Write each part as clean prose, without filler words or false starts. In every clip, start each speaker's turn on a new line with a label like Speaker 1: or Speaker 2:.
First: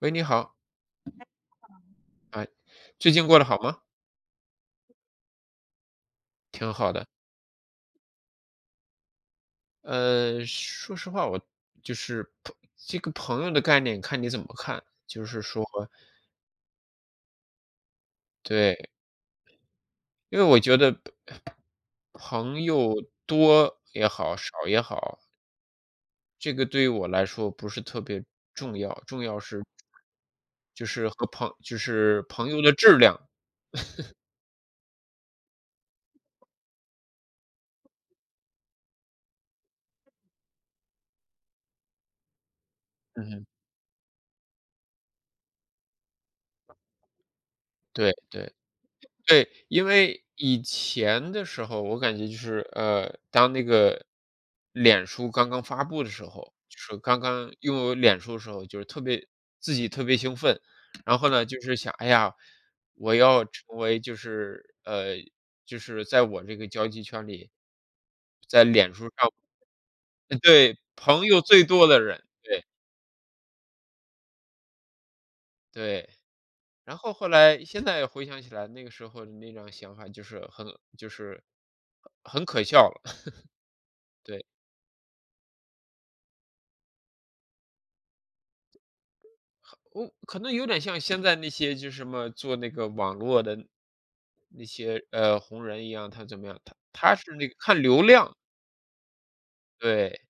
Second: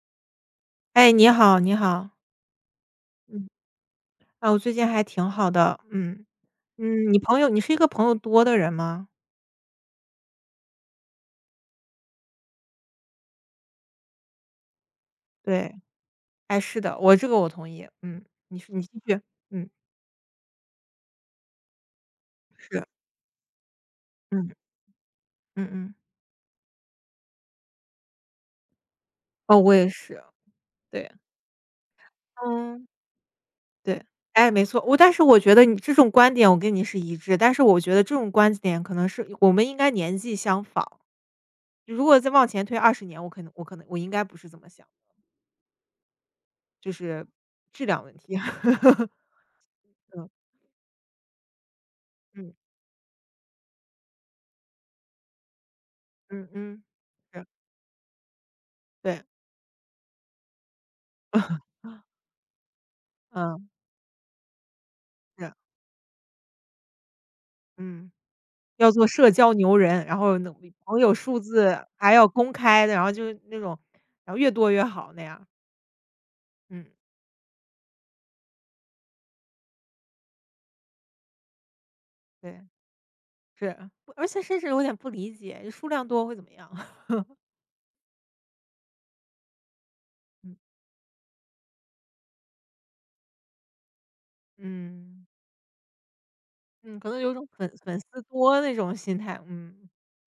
Speaker 1: 喂，你好，
Speaker 2: 哎，你好，你好。
Speaker 1: 啊，最近过得
Speaker 2: 嗯，
Speaker 1: 好吗？
Speaker 2: 啊，我最近还挺好的，嗯。
Speaker 1: 挺好的。
Speaker 2: 嗯，你是一个朋友多的人吗？
Speaker 1: 说实话，我就是朋这个朋友的概念，看你怎么看。就是说，
Speaker 2: 对，哎，是的，我这个我同意，嗯。你
Speaker 1: 对，
Speaker 2: 继续。嗯，
Speaker 1: 因为我觉得朋
Speaker 2: 是，
Speaker 1: 友多也好，少
Speaker 2: 嗯
Speaker 1: 也好，
Speaker 2: 嗯嗯，
Speaker 1: 这个对于我来说不是特别重要，重要
Speaker 2: 哦，
Speaker 1: 是
Speaker 2: 我也是，
Speaker 1: 就是
Speaker 2: 对，
Speaker 1: 和朋就是朋友的
Speaker 2: 嗯，
Speaker 1: 质量。
Speaker 2: 对。哎，没错，但是我觉得你这种观点我跟你是一致，但是我觉得这种观点可能是我们应该年纪相仿，如果再往前推20年，我可
Speaker 1: 嗯，
Speaker 2: 能我可能我应该不是这么想，就是质量
Speaker 1: 对
Speaker 2: 问题。
Speaker 1: 对。对，因为
Speaker 2: 嗯
Speaker 1: 以前的时候，我感觉就
Speaker 2: 嗯
Speaker 1: 是，当那个脸书刚刚发布的时
Speaker 2: 嗯
Speaker 1: 候，就
Speaker 2: 嗯，
Speaker 1: 是刚
Speaker 2: 是。
Speaker 1: 刚拥有脸书的时候，就是特
Speaker 2: 对，
Speaker 1: 别自己特别兴奋。然后呢，就是 想，哎呀，我要
Speaker 2: 嗯，
Speaker 1: 成为
Speaker 2: 是，
Speaker 1: 就是在我这个交际圈里，
Speaker 2: 嗯，
Speaker 1: 在
Speaker 2: 要
Speaker 1: 脸书
Speaker 2: 做社
Speaker 1: 上，
Speaker 2: 交牛人，然后那种
Speaker 1: 对，
Speaker 2: 朋友
Speaker 1: 朋
Speaker 2: 数
Speaker 1: 友最
Speaker 2: 字
Speaker 1: 多的
Speaker 2: 还
Speaker 1: 人，
Speaker 2: 要公
Speaker 1: 对。
Speaker 2: 开的，然后就是那种，然后越多越好那样。
Speaker 1: 对。
Speaker 2: 嗯，
Speaker 1: 然后后来现在回想起来，那个时候的那种想法就是很
Speaker 2: 对，
Speaker 1: 可笑了。
Speaker 2: 是，不而且
Speaker 1: 对，
Speaker 2: 甚至有点不理解，数量多会怎么样？
Speaker 1: 我可能
Speaker 2: 嗯
Speaker 1: 有点像现在那些就是什么做那个网络的那些
Speaker 2: 嗯
Speaker 1: 红人一样。他怎么样？他
Speaker 2: 嗯，可
Speaker 1: 他
Speaker 2: 能
Speaker 1: 是
Speaker 2: 有种
Speaker 1: 那个
Speaker 2: 粉
Speaker 1: 看
Speaker 2: 粉
Speaker 1: 流
Speaker 2: 丝
Speaker 1: 量。
Speaker 2: 多那种心态，嗯，
Speaker 1: 对，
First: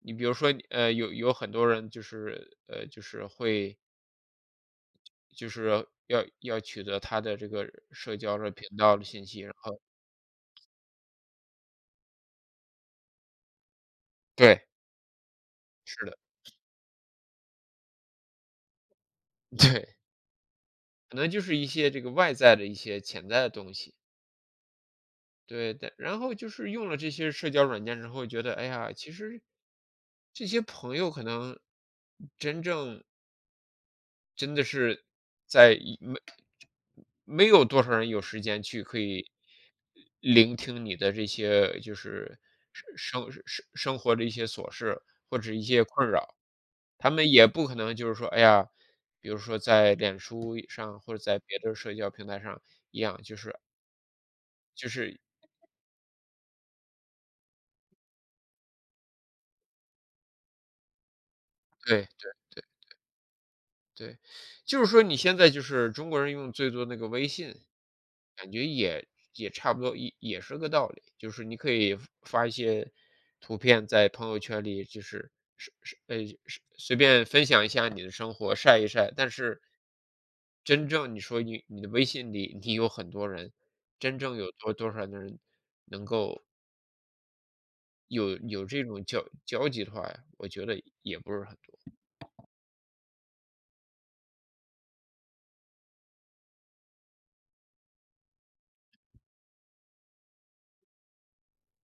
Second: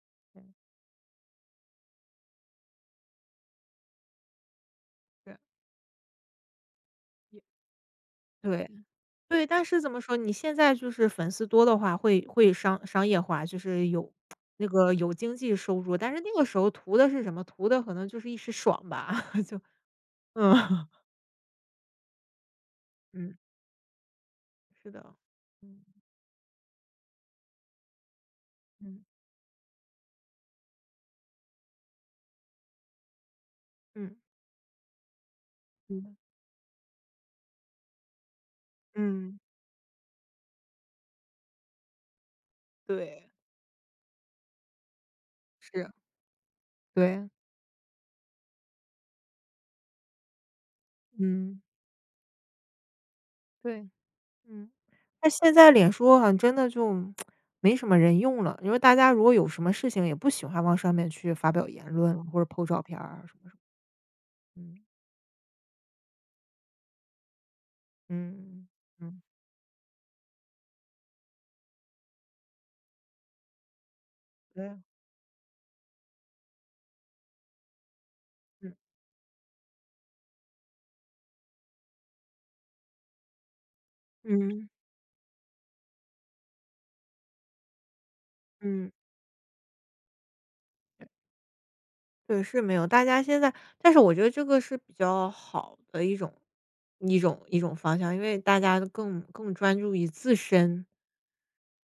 Speaker 1: 你比如
Speaker 2: 对，
Speaker 1: 说你有很多人就是会
Speaker 2: 对，
Speaker 1: 就是要取得他的
Speaker 2: 也
Speaker 1: 这个社交的频
Speaker 2: 对。
Speaker 1: 道的信息。
Speaker 2: 对，
Speaker 1: 然
Speaker 2: 但
Speaker 1: 后
Speaker 2: 是怎么说，你现在就是粉丝多的话会商业化，就是有
Speaker 1: 对，
Speaker 2: 那个有经济收入，
Speaker 1: 是
Speaker 2: 但
Speaker 1: 的，
Speaker 2: 是那个时候图的是什么？图的可能就是一时爽吧。就
Speaker 1: 对，
Speaker 2: 嗯
Speaker 1: 可能就是一些这个外在的一些潜
Speaker 2: 嗯，
Speaker 1: 在的东西。
Speaker 2: 是的，
Speaker 1: 对
Speaker 2: 嗯
Speaker 1: 的，然后就是用了这些社交软件之后，觉得哎呀，
Speaker 2: 嗯
Speaker 1: 其实这些朋友可能真正
Speaker 2: 嗯
Speaker 1: 真的是在一
Speaker 2: 嗯
Speaker 1: 没没有多少人有时间去可以
Speaker 2: 嗯，
Speaker 1: 聆听你的这些就是生
Speaker 2: 对，
Speaker 1: 生生生活的一些琐事或者一些
Speaker 2: 是，
Speaker 1: 困扰。他
Speaker 2: 对，
Speaker 1: 们也不可能就是说，哎呀，比如说在脸书上或者在别
Speaker 2: 嗯
Speaker 1: 的社交平台上一样，就是
Speaker 2: 对，嗯。
Speaker 1: 就是
Speaker 2: 那现在脸书好像真的就没什么人用了，因为大家如果有什么事情，也不喜欢往上面去发表言
Speaker 1: 对
Speaker 2: 论啊
Speaker 1: 对
Speaker 2: 或者
Speaker 1: 对。
Speaker 2: po 照片儿啊什么什
Speaker 1: 对，
Speaker 2: 么。嗯
Speaker 1: 就是说你现在就是中国人用最多那个微信，感觉
Speaker 2: 嗯
Speaker 1: 也
Speaker 2: 嗯，
Speaker 1: 也差不多，也是个道理。就是你可以发一些图片在朋友圈
Speaker 2: 对。
Speaker 1: 里，就是是是呃是随便分享一下你的生活，
Speaker 2: 嗯
Speaker 1: 晒一晒。但是真正你说你的微信里，你有很多人，真正有
Speaker 2: 嗯
Speaker 1: 少的人能够有这
Speaker 2: 嗯，
Speaker 1: 种交集的话，我觉得也不是很多，
Speaker 2: 对，是没有。大家现在但是我觉得这个是比较好的一种方向，因为大家更专注于自身，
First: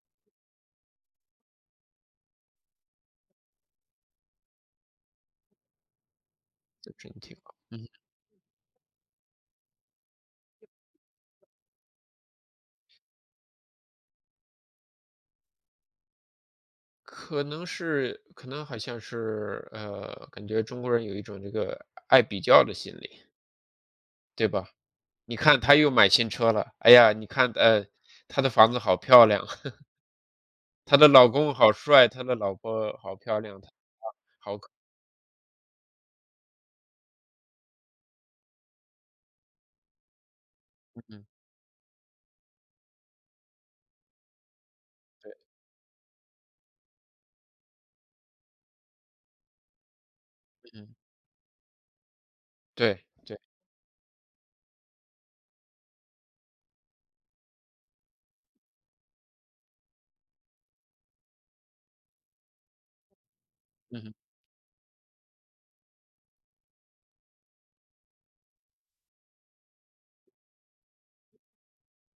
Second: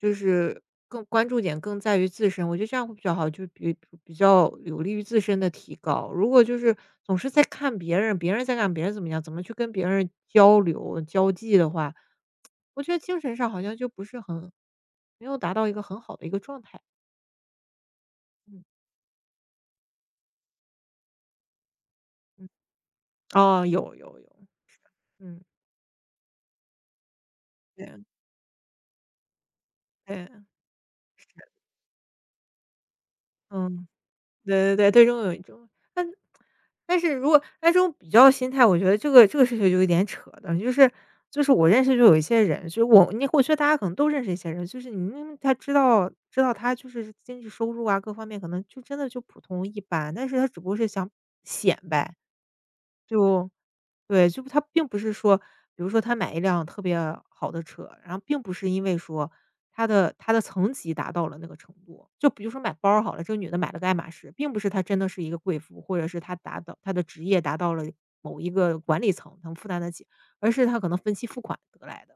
Speaker 2: 就是更关注点更在于自身，我觉得这样会比较好，就比较有利于自身的提高。如果就是
Speaker 1: 这整
Speaker 2: 总是
Speaker 1: 体
Speaker 2: 在
Speaker 1: 吧。
Speaker 2: 看
Speaker 1: 嗯。
Speaker 2: 别人，别人在干，别人怎么样，怎么去跟别人交流交际的话，我觉得精神上好像就不是很没有达到一个很好的一个状态。
Speaker 1: 可能
Speaker 2: 嗯
Speaker 1: 好像是，感觉中国人有一种这个爱比
Speaker 2: 嗯，
Speaker 1: 较的心理，
Speaker 2: 哦，有有有。
Speaker 1: 对吧？你
Speaker 2: 嗯，
Speaker 1: 看他又买新车了，哎呀，你看，
Speaker 2: 对
Speaker 1: 他的房子好漂亮，
Speaker 2: 对，
Speaker 1: 她的老
Speaker 2: 是。
Speaker 1: 公好帅，他的老婆好漂亮，
Speaker 2: 嗯，
Speaker 1: 好可
Speaker 2: 对对对，最终有一种但是如果那种比较心态，我觉得这个事情就有点扯的，就是
Speaker 1: 嗯，
Speaker 2: 就是我认识就有一些人，就是我觉得大家可能都认识一些人，就是你明
Speaker 1: 对，
Speaker 2: 明他知道他就是经济收入啊各方面可能就真的就普通一般，但是他只不过是
Speaker 1: 嗯，
Speaker 2: 想显摆，
Speaker 1: 对，对，
Speaker 2: 就对，就他并不是说，比如说他买一辆特别好的车，然后并不是因为说他的层级达到了那个程度。就比如说买包儿好了，这个女的买了个爱
Speaker 1: 嗯
Speaker 2: 马
Speaker 1: 哼。
Speaker 2: 仕，并不是她真的是一个贵妇，或者是她的职业达到了某一个管理层，能负担得起，而是她可能分期付款得来的。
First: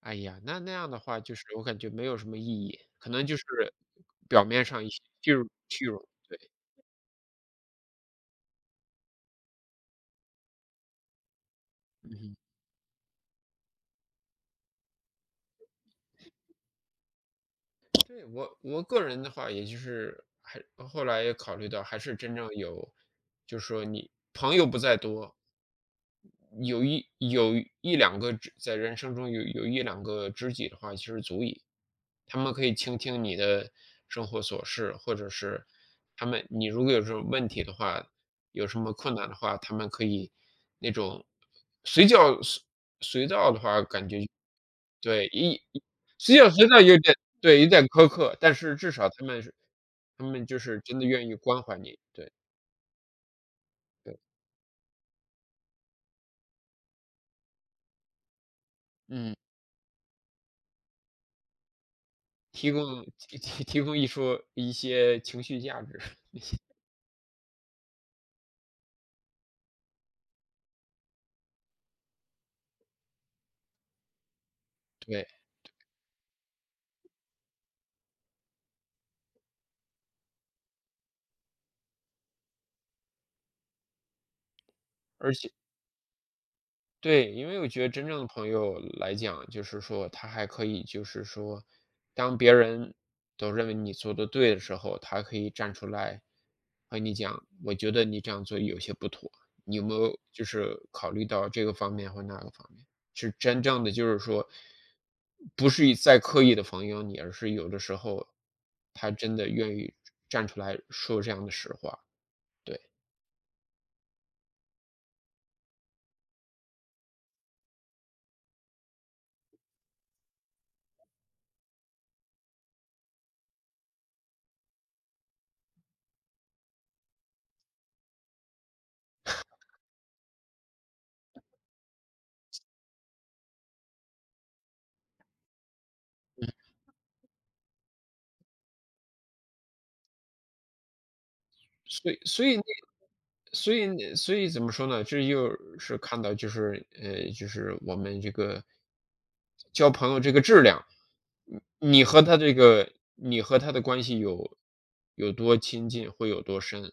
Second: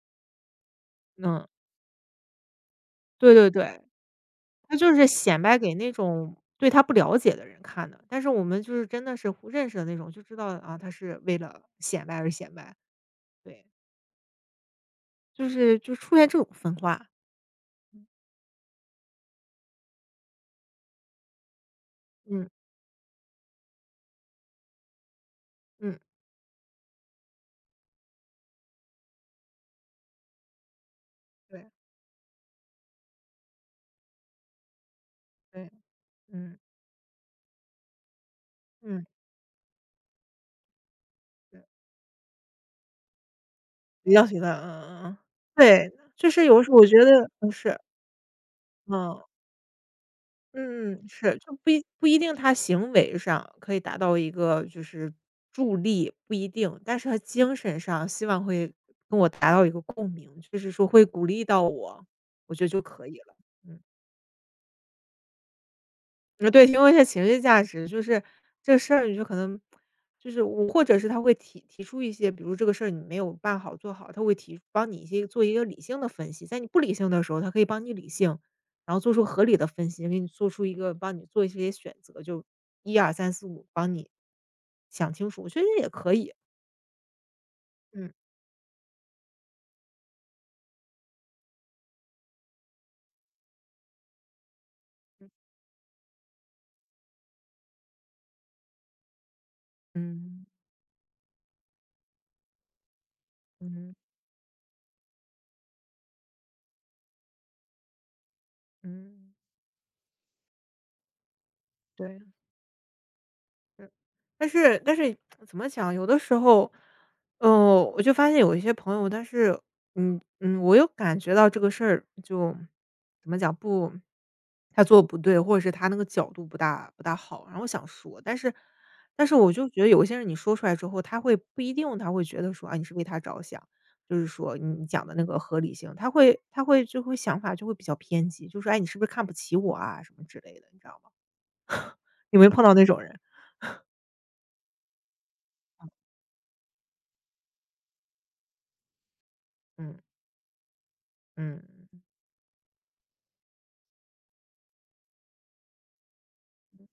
Speaker 1: 哎呀，那样的话就是
Speaker 2: 嗯，
Speaker 1: 我感觉没有什么意义，可能
Speaker 2: 对
Speaker 1: 就是
Speaker 2: 对对，
Speaker 1: 表面
Speaker 2: 她
Speaker 1: 上一
Speaker 2: 就
Speaker 1: 些
Speaker 2: 是
Speaker 1: 虚
Speaker 2: 显
Speaker 1: 荣
Speaker 2: 摆给
Speaker 1: 虚
Speaker 2: 那
Speaker 1: 荣，
Speaker 2: 种
Speaker 1: 对，
Speaker 2: 对她不了解的人看的。但是我们就是真的是互认识的那种，就知道啊，她是为了显
Speaker 1: 嗯
Speaker 2: 摆而
Speaker 1: 哼。
Speaker 2: 显摆，对。就出现这种分化。
Speaker 1: 对，我个人的话，也就是还后来也考虑到，还是真正
Speaker 2: 嗯。
Speaker 1: 有，就是说你朋友不在多，
Speaker 2: 嗯，
Speaker 1: 有一有一两个知在人生中有一两个知己的话，其实足以。
Speaker 2: 对，
Speaker 1: 他们可以倾听你的生活琐事，或者是
Speaker 2: 对，嗯，
Speaker 1: 你如果有什么问题的话，有什么
Speaker 2: 嗯，
Speaker 1: 困难的话，他们可以那种
Speaker 2: 对，
Speaker 1: 随叫随到的话，感
Speaker 2: 比
Speaker 1: 觉
Speaker 2: 较喜欢，嗯嗯嗯。
Speaker 1: 对一
Speaker 2: 对，就
Speaker 1: 随
Speaker 2: 是
Speaker 1: 叫
Speaker 2: 有
Speaker 1: 随
Speaker 2: 时候
Speaker 1: 到
Speaker 2: 我
Speaker 1: 有
Speaker 2: 觉
Speaker 1: 点。
Speaker 2: 得不
Speaker 1: 对，有
Speaker 2: 是。
Speaker 1: 点苛刻，但是至少
Speaker 2: 嗯，
Speaker 1: 他们就是
Speaker 2: 嗯
Speaker 1: 真
Speaker 2: 嗯，
Speaker 1: 的愿意
Speaker 2: 是，就
Speaker 1: 关怀你，
Speaker 2: 不一
Speaker 1: 对，
Speaker 2: 定他行为上可以达到
Speaker 1: 对，
Speaker 2: 一个就是助力，不一定，但是他精神上希望会跟我
Speaker 1: 嗯，
Speaker 2: 达到一个共鸣，就是说会鼓励到我，我觉得
Speaker 1: 提
Speaker 2: 就
Speaker 1: 供
Speaker 2: 可以了。
Speaker 1: 提提提
Speaker 2: 嗯。
Speaker 1: 供一说一些情绪价值，
Speaker 2: 呃，对，提供一些情绪价值，就是这事儿你就可能就是我或者是他会提出一些，比如这个事儿你没有做好，他会帮你一
Speaker 1: 对，
Speaker 2: 些做一个理性的分析，在你不理性的时候，他可以帮你理性，然后做出合理的分析，给你做出一个帮你做一些选择，就一二三四五，帮你想清
Speaker 1: 而
Speaker 2: 楚，我
Speaker 1: 且
Speaker 2: 觉得也可以。
Speaker 1: 对，因为我觉得真
Speaker 2: 嗯。
Speaker 1: 正的朋友来讲，就是说他还可以，就是说，当别人都认为你做的对的时候，他可以站出来和你讲，我觉得你这样做有些不妥，你有没有就
Speaker 2: 嗯
Speaker 1: 是考虑到这个方面或那个方面？是真正的
Speaker 2: 嗯
Speaker 1: 就是说，不是在刻意的防友你，而是有的时候他
Speaker 2: 嗯，
Speaker 1: 真的愿意站出来说这样的实话，
Speaker 2: 对。
Speaker 1: 对。
Speaker 2: 嗯，但是怎么讲，有的时候，嗯，我就发现有一些朋友，但是，嗯嗯，我又感觉到这个事儿就怎么讲不，他做得不对，或者是他那个角度不大好，然后我想说，但是我就觉得有些人你说出来之后，不一定他会觉得说啊你是为他着想，就是说你讲的那个合理性，他会想法就会比较偏激，就说哎你是不是看不起我啊什么之类的，你知道吗？
Speaker 1: 所以
Speaker 2: 有没
Speaker 1: 所
Speaker 2: 有
Speaker 1: 以那
Speaker 2: 碰到那种人？
Speaker 1: 所以怎么说呢？这又是看到就是就是我们这个交
Speaker 2: 嗯
Speaker 1: 朋友这个质量，你
Speaker 2: 嗯。
Speaker 1: 你和他这个你和他的关系有多亲近，会有多深。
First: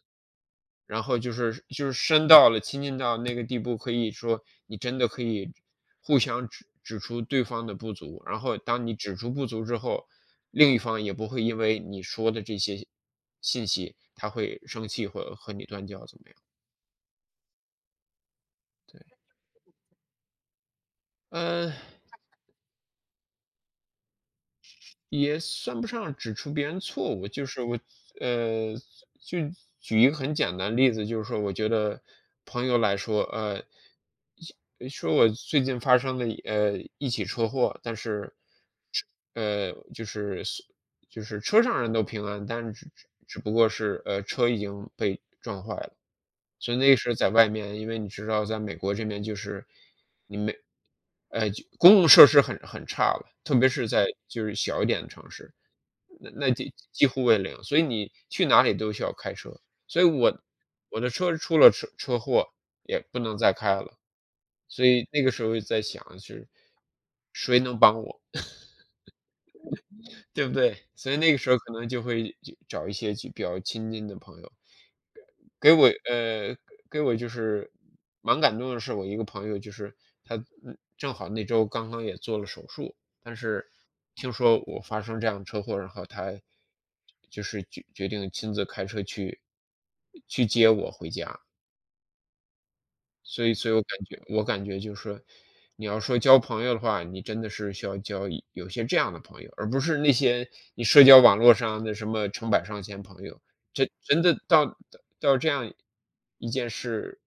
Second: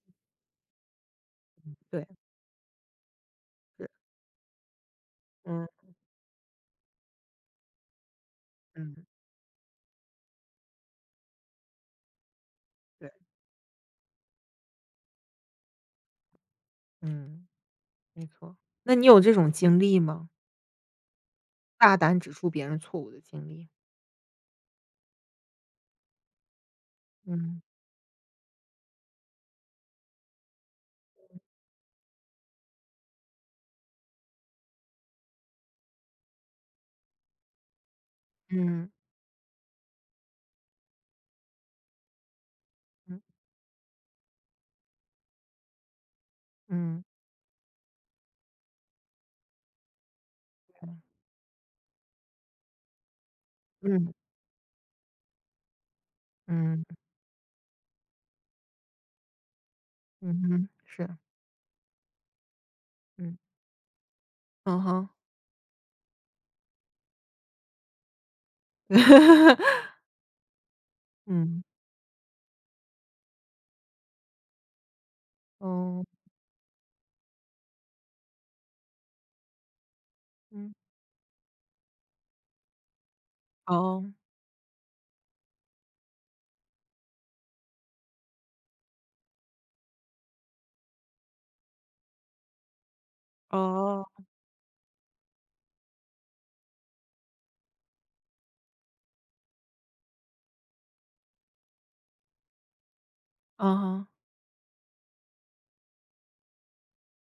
Speaker 1: 然后就是就是
Speaker 2: 对，
Speaker 1: 深到了亲近到那个地步，
Speaker 2: 是，
Speaker 1: 可以说你真的可以
Speaker 2: 嗯
Speaker 1: 互相指出对方的不足，然后当你
Speaker 2: 嗯，
Speaker 1: 指出不足之后，另一方也不会因为你说的这些
Speaker 2: 对，
Speaker 1: 信息，他会生气或和你断交怎么样？
Speaker 2: 嗯，没错。那
Speaker 1: 对，
Speaker 2: 你有这种经历吗？
Speaker 1: 嗯。
Speaker 2: 大胆指出别人错误的经历？
Speaker 1: 也算不上指出别人错误，就是
Speaker 2: 嗯
Speaker 1: 我，呃，就举一个很简单的例子，就是说，我觉得朋友来说，说我最近发生了一起车祸，但是，
Speaker 2: 嗯
Speaker 1: 呃，就是就是车上人都平安，但是只只
Speaker 2: 嗯
Speaker 1: 只不过是车已经被撞坏了。所以那个
Speaker 2: 嗯
Speaker 1: 时候在外面，因为你知道，在美国这边就是你没呃，就公共设施很差了，特别是在
Speaker 2: 嗯
Speaker 1: 就是小一点的城市，那那几
Speaker 2: 嗯
Speaker 1: 几乎为零，所以你去哪里都需要开车。所以我
Speaker 2: 嗯哼，
Speaker 1: 我
Speaker 2: 是，
Speaker 1: 的车出了车祸，也不
Speaker 2: 嗯，
Speaker 1: 能再开了，
Speaker 2: 嗯
Speaker 1: 所以
Speaker 2: 哼，
Speaker 1: 那个时候在想是谁能帮我，对不对？所以那个时候
Speaker 2: 嗯，
Speaker 1: 可能就会找一些就比较亲近的朋友。给我
Speaker 2: 哦，
Speaker 1: 呃，给我就是蛮感动的是，我一个朋友就是他，
Speaker 2: 嗯，
Speaker 1: 嗯，正好那周刚刚也做了手术，但是
Speaker 2: 哦
Speaker 1: 听说我发生这样车祸，然后他就是决定亲自开车去接我回家。所以我感
Speaker 2: 哦，
Speaker 1: 觉我感觉就是，说，你要说交朋友的话，你真的是需要交有些这样的朋友，而不是那些你社交网络上的什么成百上千朋友，
Speaker 2: 嗯
Speaker 1: 真
Speaker 2: 哼，
Speaker 1: 真的到这样一件事，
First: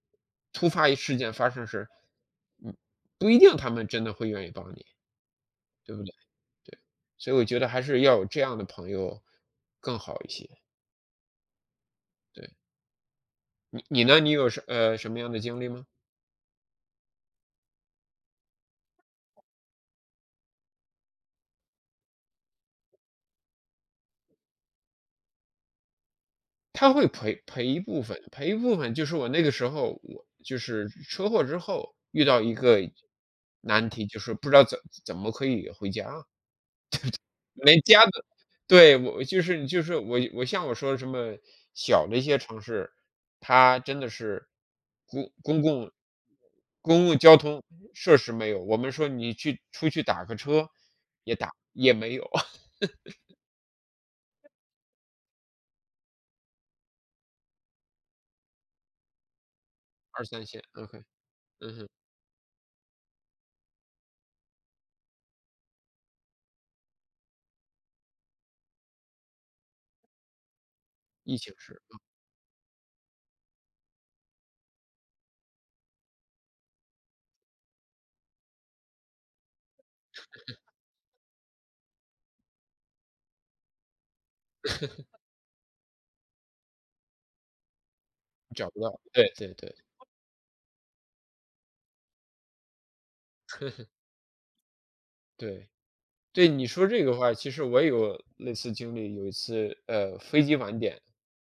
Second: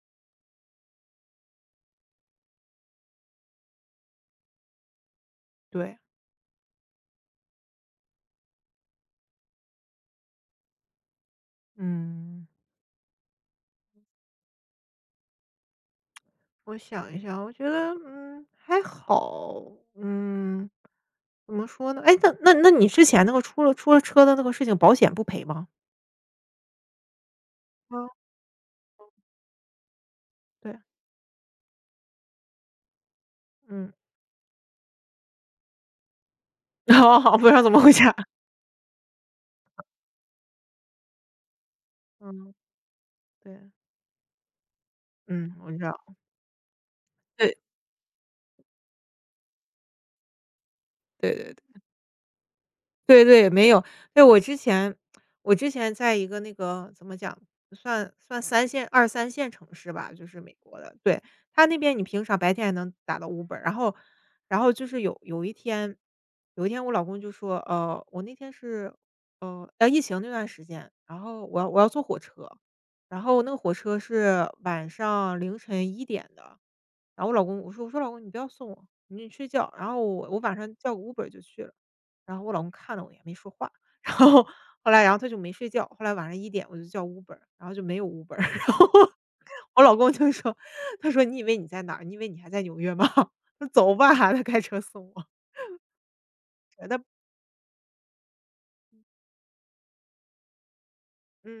Speaker 1: 突发事件发生时，嗯，不一定他们真的会愿意帮你，对
Speaker 2: 对，
Speaker 1: 不对？对，所以我觉得还是要有这样的朋友更好一些，
Speaker 2: 嗯，
Speaker 1: 对。你呢？你有什么样的经历吗？
Speaker 2: 我想一下，我觉得，嗯，还好，嗯，怎么说呢？哎，那你之前那个出了车的那个事情，保险不赔吗？
Speaker 1: 他会赔一部分，赔一部分就是我那个时候，我就
Speaker 2: 对，
Speaker 1: 是车祸之后遇到一个难
Speaker 2: 嗯，
Speaker 1: 题，就是不知道怎么可以回家，
Speaker 2: 哦，不知道怎
Speaker 1: 连
Speaker 2: 么回
Speaker 1: 家
Speaker 2: 家。
Speaker 1: 的。对，我就是像我说什么小的一些
Speaker 2: 嗯，
Speaker 1: 城市，
Speaker 2: 对，
Speaker 1: 它真的是公
Speaker 2: 嗯，
Speaker 1: 公
Speaker 2: 我知
Speaker 1: 共
Speaker 2: 道，
Speaker 1: 公共交
Speaker 2: 对，
Speaker 1: 通设施没有，我们说你去出去打个车
Speaker 2: 对对对。
Speaker 1: 也没有，
Speaker 2: 对对，没有。对，我之前在一个那个怎么讲，算二三线城市吧，
Speaker 1: 二
Speaker 2: 就是
Speaker 1: 三
Speaker 2: 美
Speaker 1: 线
Speaker 2: 国的。
Speaker 1: ，OK,
Speaker 2: 对，他
Speaker 1: 嗯
Speaker 2: 那
Speaker 1: 哼，
Speaker 2: 边你平常白天还能打到 Uber，然后就是有一天我老公就说，呃，我那天是，疫情那段时间，然
Speaker 1: 疫
Speaker 2: 后
Speaker 1: 情
Speaker 2: 我
Speaker 1: 是
Speaker 2: 要坐火车，然后那个火车是晚上凌晨一点的。然后我老公我说：“老公，你不要送我，你去睡觉。"然后我晚上叫个 Uber 就去了。然后我老公看了我也没说话，然后后来他就没睡觉，后来晚上一点我就叫五本 e 然后就没有五本 e。
Speaker 1: 找
Speaker 2: 然
Speaker 1: 不
Speaker 2: 后
Speaker 1: 到，对对对
Speaker 2: 我老公就说，他说："你以为你在哪儿？你以为你还在纽约吗？那走吧！"他开车送我。
Speaker 1: 对。对，你说这个话，其实我也有类似经历。有一次，飞机晚点，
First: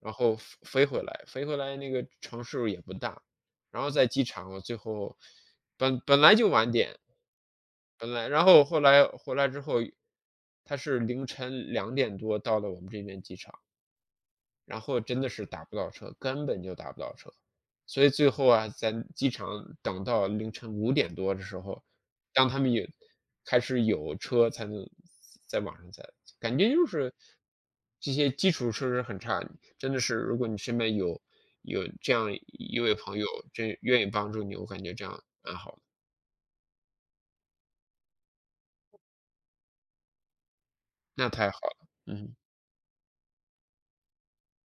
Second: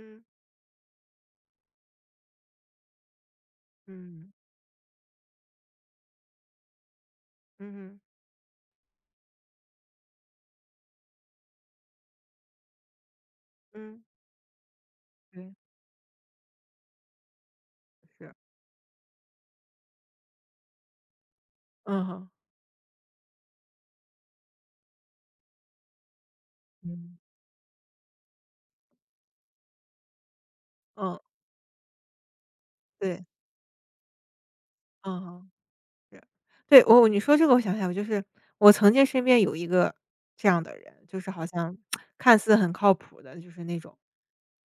Speaker 1: 然后飞回来，飞回来那个城市也不大，然后在机
Speaker 2: 嗯，
Speaker 1: 场，我最后本来就晚点，
Speaker 2: 嗯
Speaker 1: 本来，然后后来回来之后，他是凌晨2点多到了我们这边机场。
Speaker 2: 嗯，
Speaker 1: 然后真的是
Speaker 2: 对。
Speaker 1: 打不到车，根本就打不到车。所以最
Speaker 2: 是。
Speaker 1: 后啊，在机场等到凌晨5点多的时候，
Speaker 2: 嗯
Speaker 1: 当他们有开始有车才能在网上才感觉就
Speaker 2: 哼
Speaker 1: 是
Speaker 2: 嗯。
Speaker 1: 这些基础设施很差，真的是如果你身边有
Speaker 2: 嗯，
Speaker 1: 有这样一位朋友，
Speaker 2: 对，
Speaker 1: 真愿意帮助你，我感觉这
Speaker 2: 嗯
Speaker 1: 样
Speaker 2: 哼。
Speaker 1: 蛮好的，
Speaker 2: 是，对，你说这个我想想，来我就是我曾经身边有一个这样的人，就
Speaker 1: 那
Speaker 2: 是好
Speaker 1: 太好
Speaker 2: 像
Speaker 1: 了。嗯。
Speaker 2: 看似很靠谱的，就是那种。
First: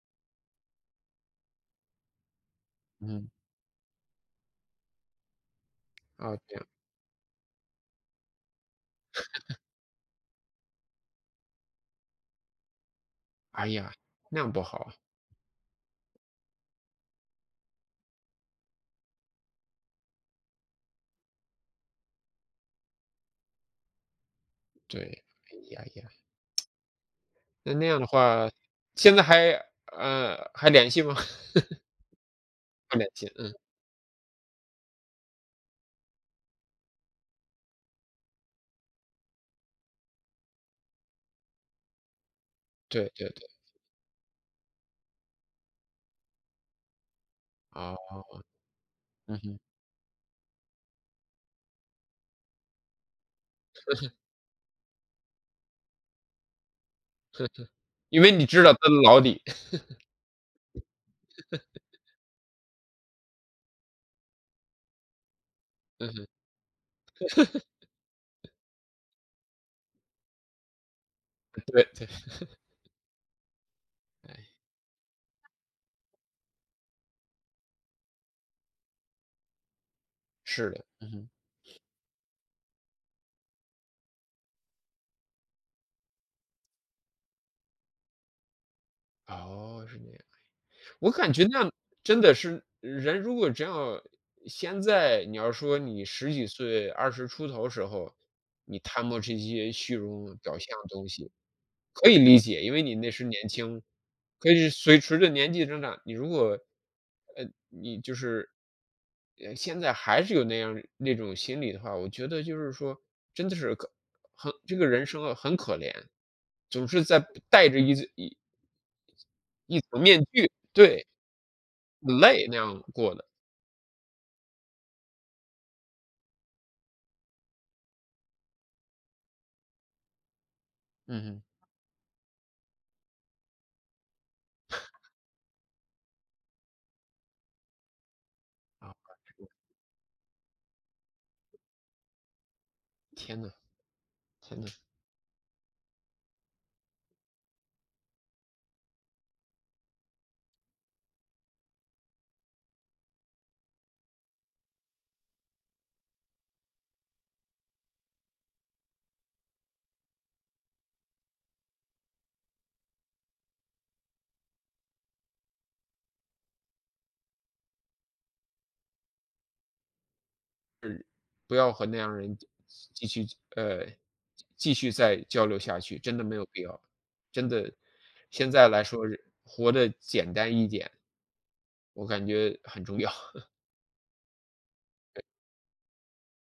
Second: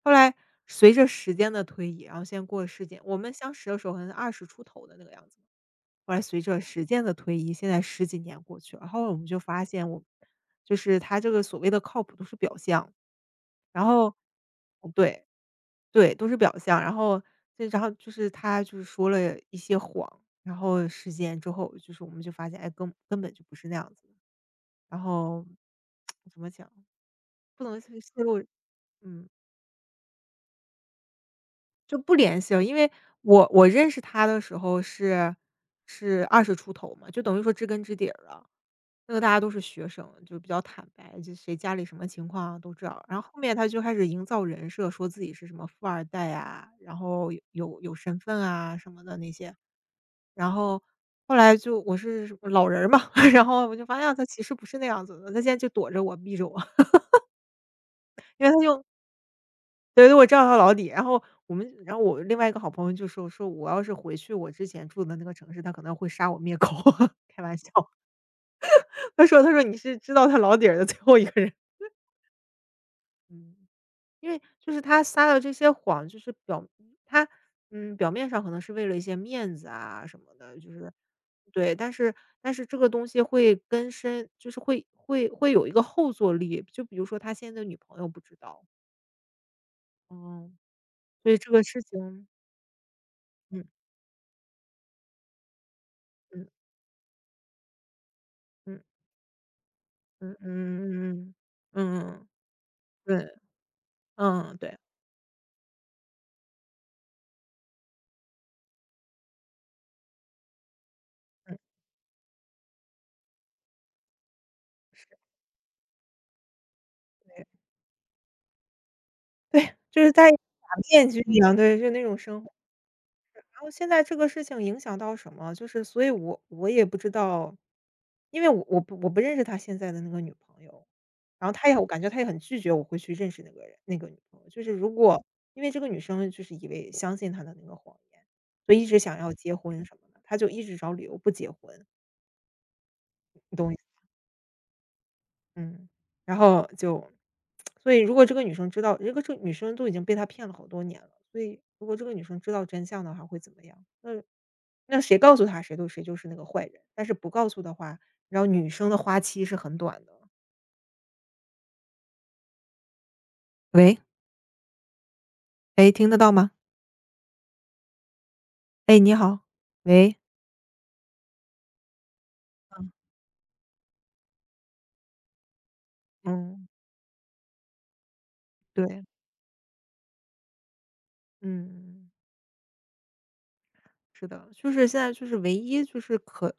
Speaker 2: 后来随着时间的推移，然后现在过了十几几我
Speaker 1: 嗯。
Speaker 2: 们相识的时候可能二十出头的那个样子。后来
Speaker 1: 啊，
Speaker 2: 随
Speaker 1: 这
Speaker 2: 着
Speaker 1: 样。
Speaker 2: 时间的推移，现在十几年过去了，后来我们就发现就是他这个所谓的靠谱都是表象。
Speaker 1: 哎
Speaker 2: 然
Speaker 1: 呀，
Speaker 2: 后
Speaker 1: 那样不好。
Speaker 2: 嗯对，对，都是表象。然后对，然后就是他就是说了一些谎，然后实践之后，就是我们就发现，哎，根本就不是那样子的。然
Speaker 1: 对。
Speaker 2: 后
Speaker 1: 哎呀哎呀。
Speaker 2: 怎么讲，不
Speaker 1: 那
Speaker 2: 能
Speaker 1: 那样
Speaker 2: 去
Speaker 1: 的
Speaker 2: 泄露。
Speaker 1: 话，现在
Speaker 2: 嗯，
Speaker 1: 还联系吗？
Speaker 2: 就不联系了。因为
Speaker 1: 不联系，嗯。
Speaker 2: 我认识他的时候是二十出头嘛，就等于说知根知底儿了。那个大家都是学生，就比较坦白，就谁家里什么情况啊都知道。
Speaker 1: 对
Speaker 2: 然后
Speaker 1: 对
Speaker 2: 后
Speaker 1: 对。
Speaker 2: 面他就开始营造人设，说自己是什么富二代啊，然后有
Speaker 1: 哦。
Speaker 2: 身份啊什么的那
Speaker 1: 嗯
Speaker 2: 些。
Speaker 1: 哼。
Speaker 2: 然后后来就我是老人儿嘛，然后我就发现啊他其实不是那样子的，他现在就躲着我、避着我。
Speaker 1: 因为你
Speaker 2: 因为他
Speaker 1: 知道他
Speaker 2: 就
Speaker 1: 的老底，
Speaker 2: 对对，我知道他老底。然后我另外一个好朋友就说我要是回去我之前住的那个城市，他可能
Speaker 1: 嗯
Speaker 2: 会
Speaker 1: 哼。
Speaker 2: 杀我灭口，开玩笑。他说你是知道他老底儿的最后一个人。
Speaker 1: 对对。
Speaker 2: 嗯，因为
Speaker 1: 哎，
Speaker 2: 就是他撒的这些谎，就是表他嗯，表面上可能是为了一些面子啊什么的，
Speaker 1: 是
Speaker 2: 就
Speaker 1: 的。
Speaker 2: 是
Speaker 1: 嗯哼。
Speaker 2: 对，但是这个东西会根深，就是会有一个后坐力，就比如说他现在的女朋友不知道。
Speaker 1: 哦，是那样。
Speaker 2: 嗯，
Speaker 1: 我
Speaker 2: 所
Speaker 1: 感
Speaker 2: 以
Speaker 1: 觉
Speaker 2: 这
Speaker 1: 那
Speaker 2: 个
Speaker 1: 样
Speaker 2: 事
Speaker 1: 真
Speaker 2: 情，
Speaker 1: 的是人如果
Speaker 2: 嗯
Speaker 1: 真要现在你要说你十几
Speaker 2: 嗯
Speaker 1: 岁、20出头时候，你
Speaker 2: 嗯
Speaker 1: 贪慕这些虚
Speaker 2: 嗯
Speaker 1: 荣表象的东西，
Speaker 2: 嗯嗯
Speaker 1: 可以
Speaker 2: 嗯，
Speaker 1: 理解，因为你那时
Speaker 2: 对，
Speaker 1: 年轻。可
Speaker 2: 嗯
Speaker 1: 以
Speaker 2: 对，
Speaker 1: 随着年纪增长，你如果，你就是，现在还是有那样那种
Speaker 2: 嗯，
Speaker 1: 心理的话，我觉得就是说真的是很这个人
Speaker 2: 是，
Speaker 1: 生啊很可怜，总是在
Speaker 2: 对，
Speaker 1: 戴着
Speaker 2: 对，
Speaker 1: 一层
Speaker 2: 就是
Speaker 1: 面
Speaker 2: 在假
Speaker 1: 具。对，
Speaker 2: 面具一样，对，就那
Speaker 1: 很
Speaker 2: 种生
Speaker 1: 累，
Speaker 2: 活。
Speaker 1: 那样过的。
Speaker 2: 然后现在这个事情影响到什么，就是所以我也不知道，因为我不认识他现在的那个女朋友，
Speaker 1: 嗯哼。
Speaker 2: 然后我感觉他也很拒绝我会去认识那个人那个女朋友，就是如果因为这个女生就是相信他的那个谎言，所以一
Speaker 1: 啊，
Speaker 2: 直想要结婚什么的，他就一直找理由不结婚，
Speaker 1: 天呐，
Speaker 2: 你懂我意思。
Speaker 1: 天呐，
Speaker 2: 嗯，然后就所以如果这个女生知道，这个女生都已经被他骗了好多年了，所以如果这个女生知道真相的话会怎么样？那谁告诉他谁就是那个坏人，但是不告诉的话，然后女生的花期是很短的。喂，哎，听得到吗？哎，你好，喂。
Speaker 1: 不要和那样人继续呃，继续再交流下去，真的没有必
Speaker 2: 嗯，
Speaker 1: 要。真的，现在来
Speaker 2: 对，
Speaker 1: 说人活得简单一点，我
Speaker 2: 嗯，
Speaker 1: 感觉很重要。
Speaker 2: 是的，就是现在就是唯一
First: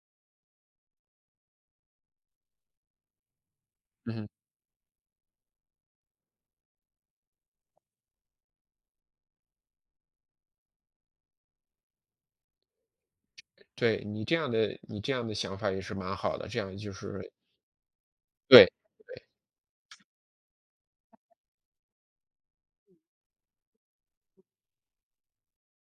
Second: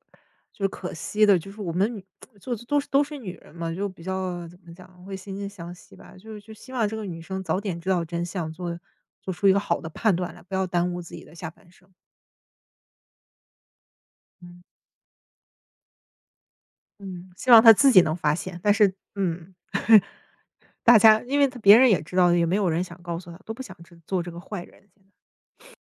Speaker 2: 就是可惜的，就是我们女 就都是女人嘛，就比
Speaker 1: 嗯哼。
Speaker 2: 较怎么讲，会惺惺相惜吧，就希望这个女生早点知道真相，做出一个好的判断来，不要耽误自己的下半生。
Speaker 1: 对，
Speaker 2: 嗯
Speaker 1: 你这样的想法也是蛮好的，这样就是，
Speaker 2: 嗯，希望她自己能发现，
Speaker 1: 对。
Speaker 2: 但是嗯。大家因为他别人也知道，也没有人想告诉他，都不想去做这个坏人。